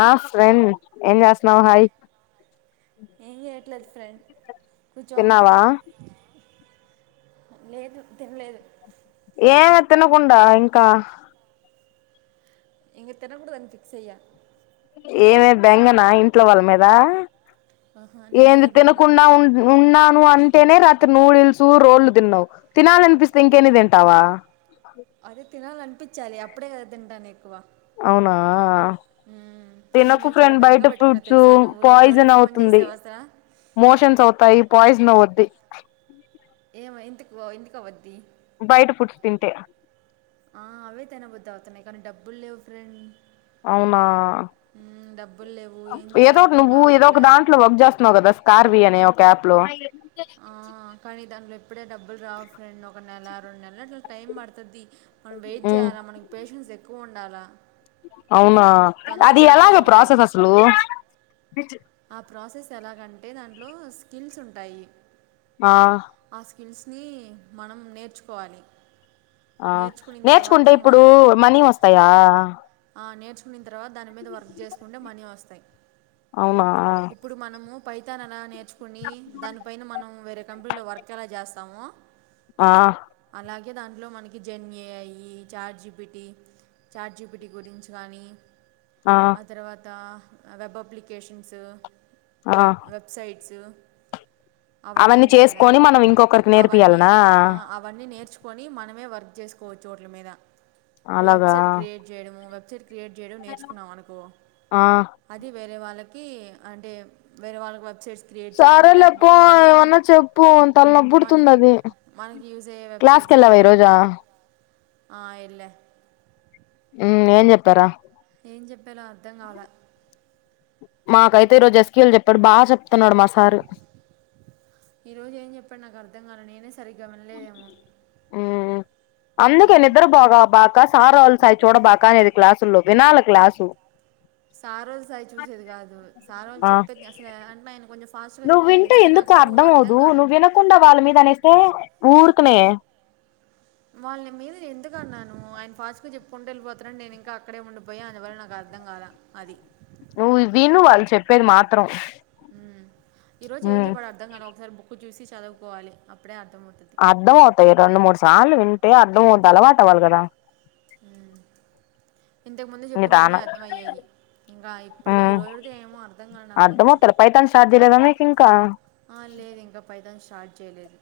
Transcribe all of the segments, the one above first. ఆ ఫ్రెన్ ఏం చేస్తున్నావు హాయ్ ఏం చేయట్లేదు ఫ్రెండ్ కూర్చోన్నా. తిన్నావా ఆ లేదు తినలేదు ఏమే తినకుండా ఇంకా. ఇంక తినకూడదని ఫిక్స్ అయ్యా ఏమే బెంగనా ఇంట్లో వాళ్ళ మీద ఆహా నీ ఏంది మీద బెంగ తినకుండా ఉన్ ఉన్నాను అంటేనే రాత్రి నూడిల్స్ రోళ్లు తిన్నావు తినాలనిపిస్తే ఇంకేనే తింటావా. అదే తినాలనిపించాలి అప్పుడే కదా తింటాను ఎక్కువ. అవునా మ్మ్. నీ తినక మీద చాలా ఫ్రెండ్ బెంగ బయట పెట్టుకున్నా ఫుడ్స్ తెలుసా నువ్వు ఎన్ని రోజులకి పాయిజన్ ఫోన్ చేసే అవుతుంది. అవసరా మోషన్స్ అవుతాయి పాయిజన్ అవుద్ది. ఏమో ఎందుకు ఎందుకు అవద్ది. బైట ఫుడ్స్ తింటే ఆ అవే తినబుద్ధి అవుతున్నాయి కానీ డబ్బులు లేవు ఫ్రెండ్. అవునా మ్మ్, డబ్బులు లేవు ఏం చేయాలో ఏదో ఒకటి అర్థం నువ్వు ఏదో ఒక కావట్లే దాంట్లో వర్క్ చేస్ తన్నావు కదా స్కార్వీ అనే ఒక ఆప్ లో. ఆ కానీ దాంట్లో ఇప్పుడే డబ్బులు రావు ఫ్రెండ్ ఒక నెల రెండు నెల్లు అట్లా టైం పడుతది. మనం వెయిట్ ఉ చేయాల మనకి పేషెన్స్ ఎక్కువ ఉండాలా. అవునా అది ఎలాగ ప్రాసెస్ అసలు. ఆ ప్రాసెస్ ఎలాగంటే దాంట్లో స్కిల్స్ ఉంటాయి. ఆ ఆ స్కిల్స్ ని మనం నేర్చుకోవాలి ఆ నేర్చుకునిన తర్వాత నేర్చుకుంటే మన ఇప్పుడు మనీ వస్తాయా ఆ నేర్చుకునిన్ తర్వాత దాని మీద వర్క్ చేసుకుంటే మనీ వస్తాయి అవునా ఇప్పుడు మనము పైతాన్ అలా నేర్చుకుని దానిపైన మనం వేరే కంపెనీలో వర్క్ ఎలా చేస్తామో ఆ అలాగే దాంట్లో మనకి GenAI chat GPT chat GPT గురించి కానీ ఆ తర్వాత వెబ్ అప్లికేషన్స్ ఆ వెబ్ వెబ్సైట్స్ అవన్నీ ఉంటాయి కదా చేసుకొని మనం ఇంకొకరికి అవన్నీ నేర్పియాలనా అ అప్ అవన్నీ నేర్చుకొని మనమే వర్క్ చేసుకోవచ్చు చోట్ల మీద ఇప్పుడు అలాగా వెబ్సైట్ క్రియేట్ చేయడము వెబ్సైట్ క్రియేట్ చేయడం నేర్చుకున్నాం అనుకో ఆ అది వేరే వాళ్ళకి అంటే వేరే వాళ్ళకి వెబ్సైట్స్ క్రియేట్ చేయడము సరేలే లేకపో పో తే మనకి ఏమన్నా చెప్పు మన తలనొప్పుడుతుంది అది మనకి యూస్ అయ్యే క్లాస్కి వెబ్సైట్స్ వెళ్ళావా ఈ రోజా అట్లాంటివి ఆ ఇల్లే ఉ ఏం చెప్పారా ఏం చెప్పాలో అర్థం గాలే మాకైతే ఈరోజ ఎస్క్యూఎల్ చెప్పాడు బాగా చెప్తున్నాడు మా సారు ఈరోజు ఏం చెప్పాడో నాకు అర్థం కాల నేనే సరిగ్గా వినలేదేమో ఉమ్మ్ అందుకే ఉమ్, నిద్రబొక బాక సార్ సై చూడ బాకా అనేది క్లాసుల్లో వినాల క్లాసు సారోళ్ళ సైడ్ చూసేది కాదు సారోళ్ళు ఆ చెప్పేది అసలు అంటే ఆయన కొంచెం ఫాస్ట్గా నువ్వు వింటే చెప్పేస్తే ఎందుకు నాకు అర్థం అవ్వదు కాలే నువ్వు వినకుండా వాళ్ళ మీద అనేస్తే ఊరికనే వాళ్ళ మీద ఎందుకు అన్నాను ఆయన ఫాస్ట్‌గా చెప్పుకుంట వెళ్ళిపోతున్నాడు నేనింకా అక్కడే ఉండిపోయా అందువల్ల నాకు అర్థం కాలా అది నువ్వు విను వాళ్ళు చెప్పేది మాత్రం ఉమ్మ్ ఈరోజు ఏం ఉమ్ చెప్పాడో అర్థం కాల ఒకసారి బుక్ చూసి చదువుకోవాలి అప్పుడే అర్థంమవుతది అర్థం అవుతాయి రెండు మూడు సార్లు వింటే అర్థమవుద్ది అలవాటు అవ్వాలి కదా ఉమ్మ్ ఇంతకుముందు చెప్పినవన్నీ నిదానం అర్థమయ్యాయి ఇంకా ఇప్పుడుదే ఉమ్ ఈరోజుడిదే ఏమో అర్థం కాలే నాకు కొంచెం అర్థమవుతలే పైతాన్ స్టార్ట్ చేయలేదా మీకు ఇంకా ఆ లేదు ఇంకా పైతాన్ స్టార్ట్ చేయలేదు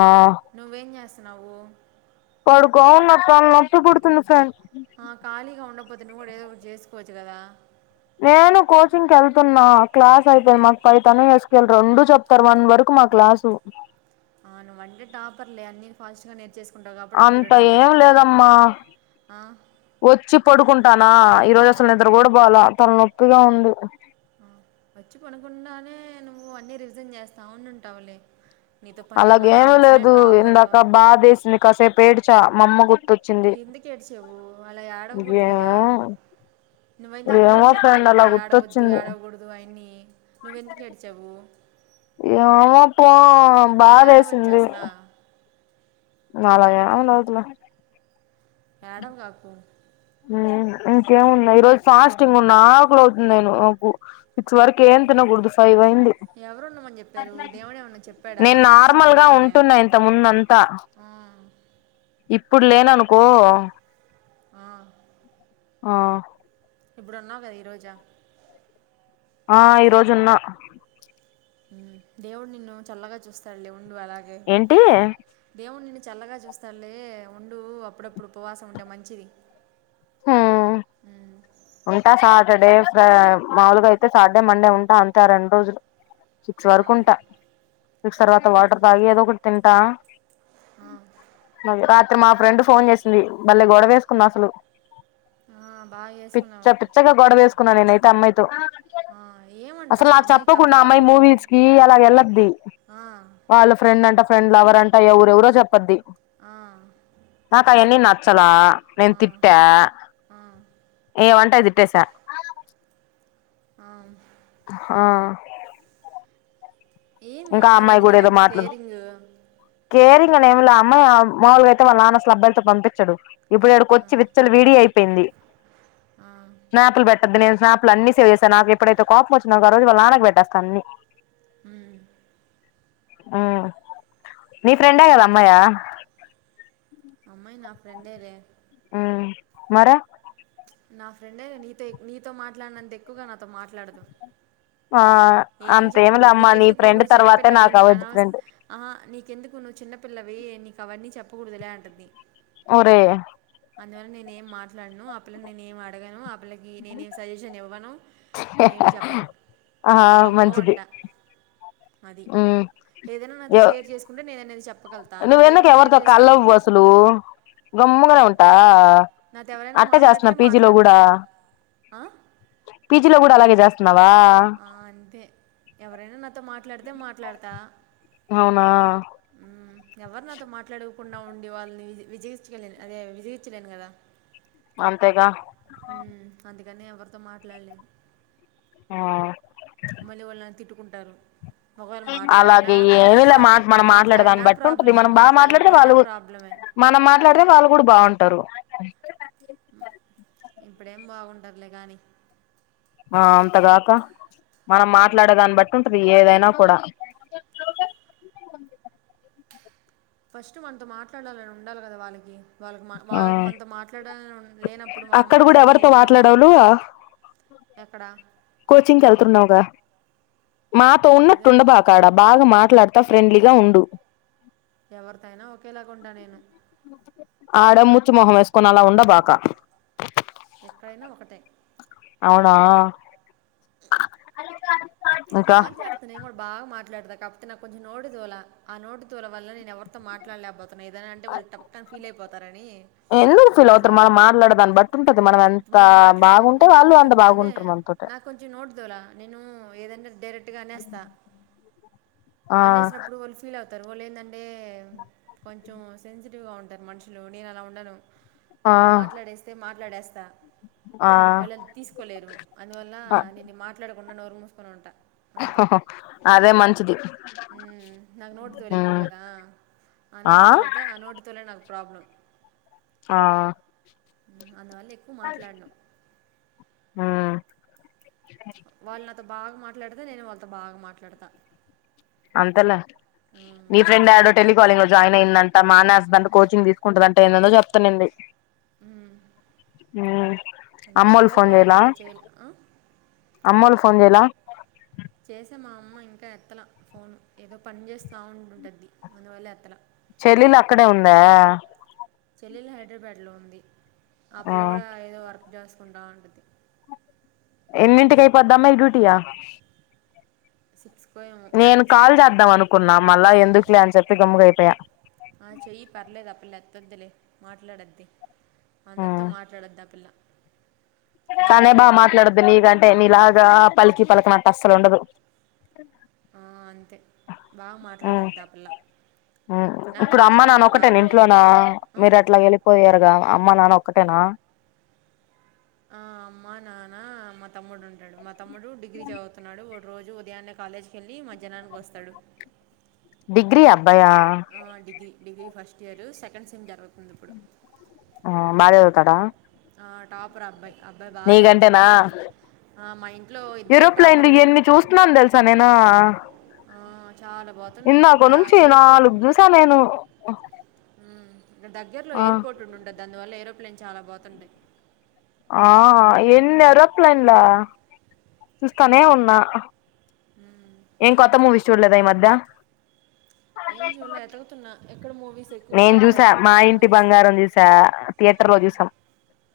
ఆ నువ్వేం చేస్తున్నావు పడుకోవున్న అక్క నొప్పి పడుతుంది ఫ్రేం ఆ ఖాళీగా ఉండకపోతే నువ్వు కూడా ఏదో ఒకటి చేసుకోవచ్చు కదా నేను కోచింగ్‌కి ఎళ్తున్నా క్లాస్ అయిపోయింది మాకు పైతను ఎస్క్యూఎల్ రెండూ చె ప్తారు వన్ వరకు మా క్లాసు ఆ నువ్వ్ అంటే టాపర్లే అన్ని ఫాస్ట్‌గా నేర్చేసు అంత ఏం లేదమ్మా ఆ, వచ్చి పడుకుంటానా ఈరోజు ఆ, అసలు నిద్ర కూడా పోలా తల నొప్పిగా ఉంది ఆ వచ్చి పకుండానే నువ్వు అన్నీ రివిజన్ చేస్తా ఉంనుంటావులే అలాగేమి లేదు ఇందాక బాదేసింది కాసేపు ఏడ్చ మా అమ్మ గు ఎందుకు ఏడ్చావు అలా ఏడవకూడదు కదా ఏమో నువ్వైనా ఏమో అందరికిీ చెప్తావు ఫ్రెండ్ కదా అలా ఏడవ వద్దు గుర్తొచ్చింది ఏడవకుడా దు అని నువ్వెందుకు ఏడ్చావు ఏమో పో అలా ఏడవచ్చు బాధేసింది అసలు నాలాగా ఏమీ లేదులే ఏడవగాకు ఉమ్మ్ ఇంకేమున్న ఈరోజు ఫాస్టింగ్ ఉన్న ఆకులు అవుతుంది నేను నాకు సిక్స్ వరకు ఏం తినకూడదు ఫైవ్ అయింది ఎవరు ఉండమని చెప్పారు దేవుడు ఏమన్నా చెప్పాడా నేను ఫాస్టింగ్ నార్మల్‌గా ఉండమనే ఉంటున్నా ఇంతకుముందంతా ఆ, ఇప్పుడు లేననుకో ఆ ఆ ఇప్పుడు ఉన్నావు కదా ఈరోజా ఆ ఈరోజు ఉన్న ఉమ్మ్ దేవుడు నిన్ను చల్లగా చూస్తాడులే ఉండు అలాగే ఏంటి దేవుడు నిన్ను చల్లగా చూస్తాడులే ఉండు అప్పుడప్పుడు ఉపవాసం ఉంటే మంచిది ఆ ఉమ్, ఉంటా సాటర్డే ఫ్ర మాములుగా అయితే సాటర్డే మండే ఉంటా అంతే రెండు రోజులు సిక్స్ ఆ, వరకు ఉంటా సిక్స్ తర్వాత వాటర్ తాగి ఏదో ఒకటి తింటా ఆ మది రాత్రి మా ఫ్రెండ్ ఫోన్ చేసింది బలే గొడవ ఎసుకున్న అసలు ఆ, బాగా పిచ్చ చేసుకున్నావు పిచ్చగ గొడవేసుకున్న నేనైతే అమ్మాయితో ఆ, ఏమంట అసలు నాకు అమ్మాయికి చెప్పకుండా ఆ అమ్మాయి ప్రాబ్లం ఏంటి మూవీస్కి అలా వెళ్ళద్ది ఆ, వాళ్ళ ఫ్రెండ్ అంట ఫ్రెండ్ లవర్ అంట ఎవరెవరో చెప్పద్ది ఆ నాకయన్ని నచ్చలా ఆ, నేను తిట్టా ఆ, ఏమంటే అయి తిట్టేసా ఆవునా ఆ ఏంది ఆ ఇంకా అమ్మాయి మీద కూడా ఏదో నీకంత మాట్లాడు కేరింగ్ కేరింగ్ అనేంలే ఆ అమ్మాయి మాములుగా అయితే వాళ్ళ నాన్న అసలు అబ్బాయిలతో పంపించడు ఇప్పుడు ఇక్కడికి వచ్చి విచ్చల వీడి అయిపోయింది ఆ, స్నాపులు పెట్టద్ది నేను స్నాప్లు అన్ని సేవ్ చేస్తా నాకు ఎప్పుడైతే కోపం వచ్చిదనుకో ఆ రోజు వాళ్ళ నాన్నకు పెట్టస్తా అన్ని హ ఉ నీ ఫ్రెండ్ ఎవరు అమ్మాయా అమ్మాయి నా ఫ్రెండేలే ఆ మరే నా ఫ్రెండేగా నీతో నీతో మాట్లాడినంత ఎక్కువగా నాతో మాట్లాడదు ఆ ఏం అంతేమి చెప్పదు లేమ్మా నీ నీకెందుకు ఫ్రెండ్ తర్వాతే నాకు అవద్దు ఫ్రెండ్ ఆ నీకెందుకు నువ్వు చిన్నపిల్లవి నీకు అవన్నీ చెప్పకూడదులే అంటుంది ఒరే అందువల్ల నేను ఏం మాట్లాడను ఆ పల్లను నేను ఏం అడగను పిల్లకి నేనేమి సజెషన్ ఇవ్వను ఏమి చెప్పను ఆ మంచిది గమ్ముగుంట అది మ్మ్ ఏదైనా నాతో ఎవ్ షేర్ చేసు కుంటే నేనేది చెప్పగలు నువ్వెందుకు ఎవరితో కలవ్వు అసలు గమ్ముగానే ఉంటా నాతో ఎవరైనా అట్ట చేస్తున్నా మాట్లాడితే పీజీలో మాట్లాడతా కూడా ఆ పీజీ లో కూడా అలాగే చేస్తున్నావా ఆ అంతే ఎవరైనా నాతో మాట్లాడితే మాట్లాడతా అవునా ఎవరు నాతో మాట్లాడకుండా ఉండి వాళ్ళని వి విజగించలేను అదే విజగించలేను కదా అంతేగా అందుకని ఎవరితో మాట్లాడలేను ఆ మళ్ళీ వాళ్ళు నన్ను తిట్టుకుంటారు ఒకవేళ మాట్లాడినా అలాగే ఏమిలే మాట మాట్లా మనం మాట్లాడే దాన్ని మాట్లాడినా బట్టి ఉంటది ప్రాబ్లమే మనం బాగా మాట్లాడితే మాట్లాడకపోయినా వాళ్ళు ప్రాబ్లమే మనం మాట్లాడితే వాళ్ళు కూడా బాగుంటారు ఇప్పుడేం బాగుంటరులే కానీ ఆ అంతేగా అక్క మనం మాట్లాడేదాన్ని బట్టి ఉంటది ఏదైనా కూడా ఫస్ట్ మనతో మాట్లాడాలని ఉండాలి కదా వాళ్ళకి వాళ్ళకి మా ఆ వాళ్ళకి మనతో మాట్లాడాలని లేనప్పుడు మనం అక్కడ కూడా మాట్లాడి ఎవరితో ఏమి లాభమా మాట్లాడవులు ఎక్కడ కోచింగ్కి వెళ్తున్నావుగా మాతో ఏదో ఉన్నట్టుండబాకు అక్కడ బాగా మాట్లాడుతా ఫ్రెండ్లీగా ఉండు ఎవరితో అయినా ఒకేలాగ ఉంటా నేను ఆడ ముచ్చు మొహం వేసుకొని అలా ఉండబాకా ఎక్కడైనా ఒకటే అవునా ఇంకా మాట్లాడు నేను కూడా బాగా మాట్లాడతా కాకపోతే నాకు కొంచెం నోటి దూల ఆ నోటి దూల వల్ల నేను ఎవరితో మాట్లాడలేకపో ఏదైనా అంటే వాళ్ళు టప్పని ఫీల్ అయిపోతారని ఎందుకు ఫీల్ అవుతారు మనం మాట్లాడను మాట్లాడే దాన్ని బట్టి ఉంటది మనం ఎంత మనం మాట్లాడాము అనుకో బాగుంటే నాకు వాళ్ళు కొంచెం అంత అదే బాగుంటారు మనతోటి నాకు కొంచెం నోటి దూల నేను ఏద డైరెక్ట్ గా అనేస్తా ఆ అనేసినప్పుడు వాళ్ళు ఫీల్ అవుతారు. వాళ్లు ఏందం అంటే కొంచెం సెన్సిటివ్ గా ఉంటారు మనుషులు నేను అలా ఉండను ఆ నేను మాట్లాడేస్తే మాట్లాడేస్తా ఆ వాళ్ళు అది తీసుకోలేరు అందువల్ల ఆ నేను మాట్లాడకుండా నోరు మూసుకొని ఉంటా సింహ అదే మ మంచిది. ఉమ్ నాకు నోటి దూల ఎక్కువ మ్ కాదా ఆ అనోటి దూలతో అనోటి దూలే నాకు ప్రాబ్లం ఆ మ్మ్. అందువల్ల ఎక్కువ మాట్లాడను ఉమ్ వాళ్ళు నాతో బాగా మాట్లాడితే నేను వాళ్ళతో బాగా మాట్లాడత అంతలే మ్మ్. మీ ఫ్రెండ్ ఎడో టెలి కాలింగ్ లో జాయిన్ అయిందంట మానేస్తదంట కోచింగ్ తీసుకుంటుందంట ఏందేందో చెప్తు ఉండింది ఉమ్ ఉమ్ ఎంత టెలి కాలింగ్ అంటే చేయలేం అ అమ్మోళ్ళు ఫోన్ చేయలా చేసా మా అమ్మ ఇంకా ఎత్తల ఫోన్ ఏదో పని చేస్త ఉండుంటంది అందువల్ల ఎత్తల చెల్లెలు అక్కడే ఉందా చెల్లెలు హైదరాబాద్ లో ఉంది ఆ పిల్ల కూడా ఏదో వర్క్ చేసుకుంటా ఉంటది ఎన్నింటికి అయిపోద్దమ్మా ఈ డ్యూటీయా సిక్స్ కో ఏమో సిక్స్ అనుకుంటా ద్దాం అనుకున్నా మళ్ళా ఎందుకులే అని చెప్పి గమ్ముగైపోయా. ఆ చెయ్యి పర్లేదు ఆ పిల్ల ఎత్తుద్దిలే మాట్లాడుద్ది అందరితో మ్ మాట్లాడొద్దా ఆ పిల్ల తనే బా నాలాగే ఉండదు మాట్లాడుద్ది నీకంటే నీలాగా పలికి పలకనట్టు అస్సలు ఉండదు ఆ అంతే బాగా ఉమ్ మాట్లాడద్ధి ఆ పిల్లా ఇప్పుడు అమ్మ నాన్న ఒకటేన ఇంట్లోనా ఆ? మీరు అట్లా ఎలి పోయారుగా అమ్మ నాన్న ఒక్కటేనా ఆ అమ్మా నాన్నా మా తమ్ముడు ఉంటడు. మా తమ్ముడు డిగ్రీ చదువుతున్నాడు వాడు రోజు ఉదయాన్నే కాలేజ్ కి వెళ్ళి మధ్యాహ్నానికి వస్తాడు డిగ్రీ అబ్బాయా ఆ degree degree first year second sem జరుగుతుంది ఇప్పుడు ఆ బాగా చదువుతాడ ఆ టాపర్ ఆ అబ్బాయి అ అబ్బాయి బాగా చదువుతాడు నీకంటేనా ఆ మా ఇంట్లో ఇద్దరు ఏరోప్లేన్లు టాపర్లే ఎన్ని చూస్తున్నాను తెలుసా నేను ఆ చాలా పొతున్నాయ్ ఇందాక అక్కడ నుంచి ఎయిర్ పోర్ట్ నాలుగు చూసా నేను ఇకడ దగ్గరలో ఆ ఎయిర్పోర్ట్ ఉండుండే దానివల్ల ఏరోప్లేన్ చాలా బోతుంటాయి. ఆ ఎన్ని ఎరోప్లేన్ లా. సూస్తానే ఉన్నా. ఉమ్. ఏ కొత్త మూవీస్ చూడలేదా ఈ మధ్య. ఏం చూల్లె ఎతకుతున్నా ఎక్కడ మూవీస్. ఎక్కువ నేను బాగా చూసా దొరుకుతాయి మా మంచి ఇంటి మూవీస్ బంగారంప చూసా థియేటర్ లో చూసాం.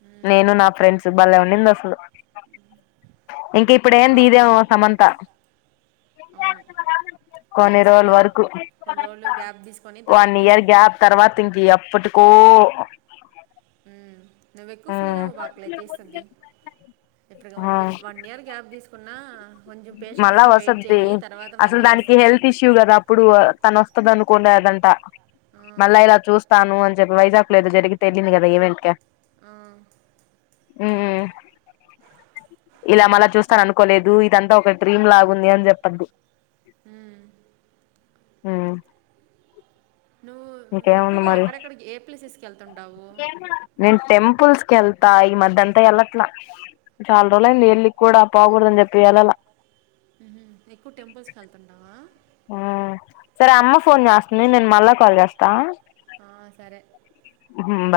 ఉమ్, నేను నా ఫ్రెండ్స్ బలే ఉండింది అసలు. ఇంకా ఇప్పుడు ఉమ్, ఏంది ఇదేమో బాగుండింది సమంత. అవును కొన్ని రోజుల తీస్తది లేే వరకు కొన్ని రోజులు గ్యాబ్ తీసుకొని తర్వాత తీస్తుంది. తర్వాతకి యప్పటికో. ఉమ్ నువ్వెక్కువ ఫీల్ అవ బాకులే తీస్తతి. ఇప్పుటి కల్లా వన్ ఇయర్ గ్యాప్ తీసుకున్నా. కొంచెం పేషెన్స్ మళ్ళా తో వెయిట్ జెయ్యి తర్వాత మళ్ళీ వస్తది. శివ్ గదా అప్పుడు తన వస్తది అనుకోనేదంట. ఆ, మళ్ళా ఇలా చూస్తాను అని చెప్పి వైజాగ్ లో ఏదో జరిగితె ఎల్లింది కదా ఈవెంట్ క. ఆ. హుమ్. ఇలా మళ్ళ చూస్తాను అనుకోలేదు. ఇదంతా ఒక డ్రీమ్ లాగుంది అని చెప్పని. హ్మ్. ఉహు. నువ్వు ఇంకేముంది ఎక్కువగా మరి ఎక్కడెక్కడికి ఏ ప్లేసెస్కి వెళ్తుంటావు. నేను టెంపుల్స్ కెల్తా ఈ మధ అంటే ఎల్లట్ల. చాలా రోజలయింది ఎలికి కూడా పోగూడద అని చెప్పి యెల్లల. ఎక్కువ టెంపుల్స్ కి వెళ్తుంటావా? సరే అమ్మ ఫోన్ జేస్తుంది. నేను మళ్ళా కాల్ జేస్తా. ఆ, సరే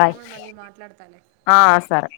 నేను కూడా మళ్ళీ మాట్లాడతాలే. ఆ సరే.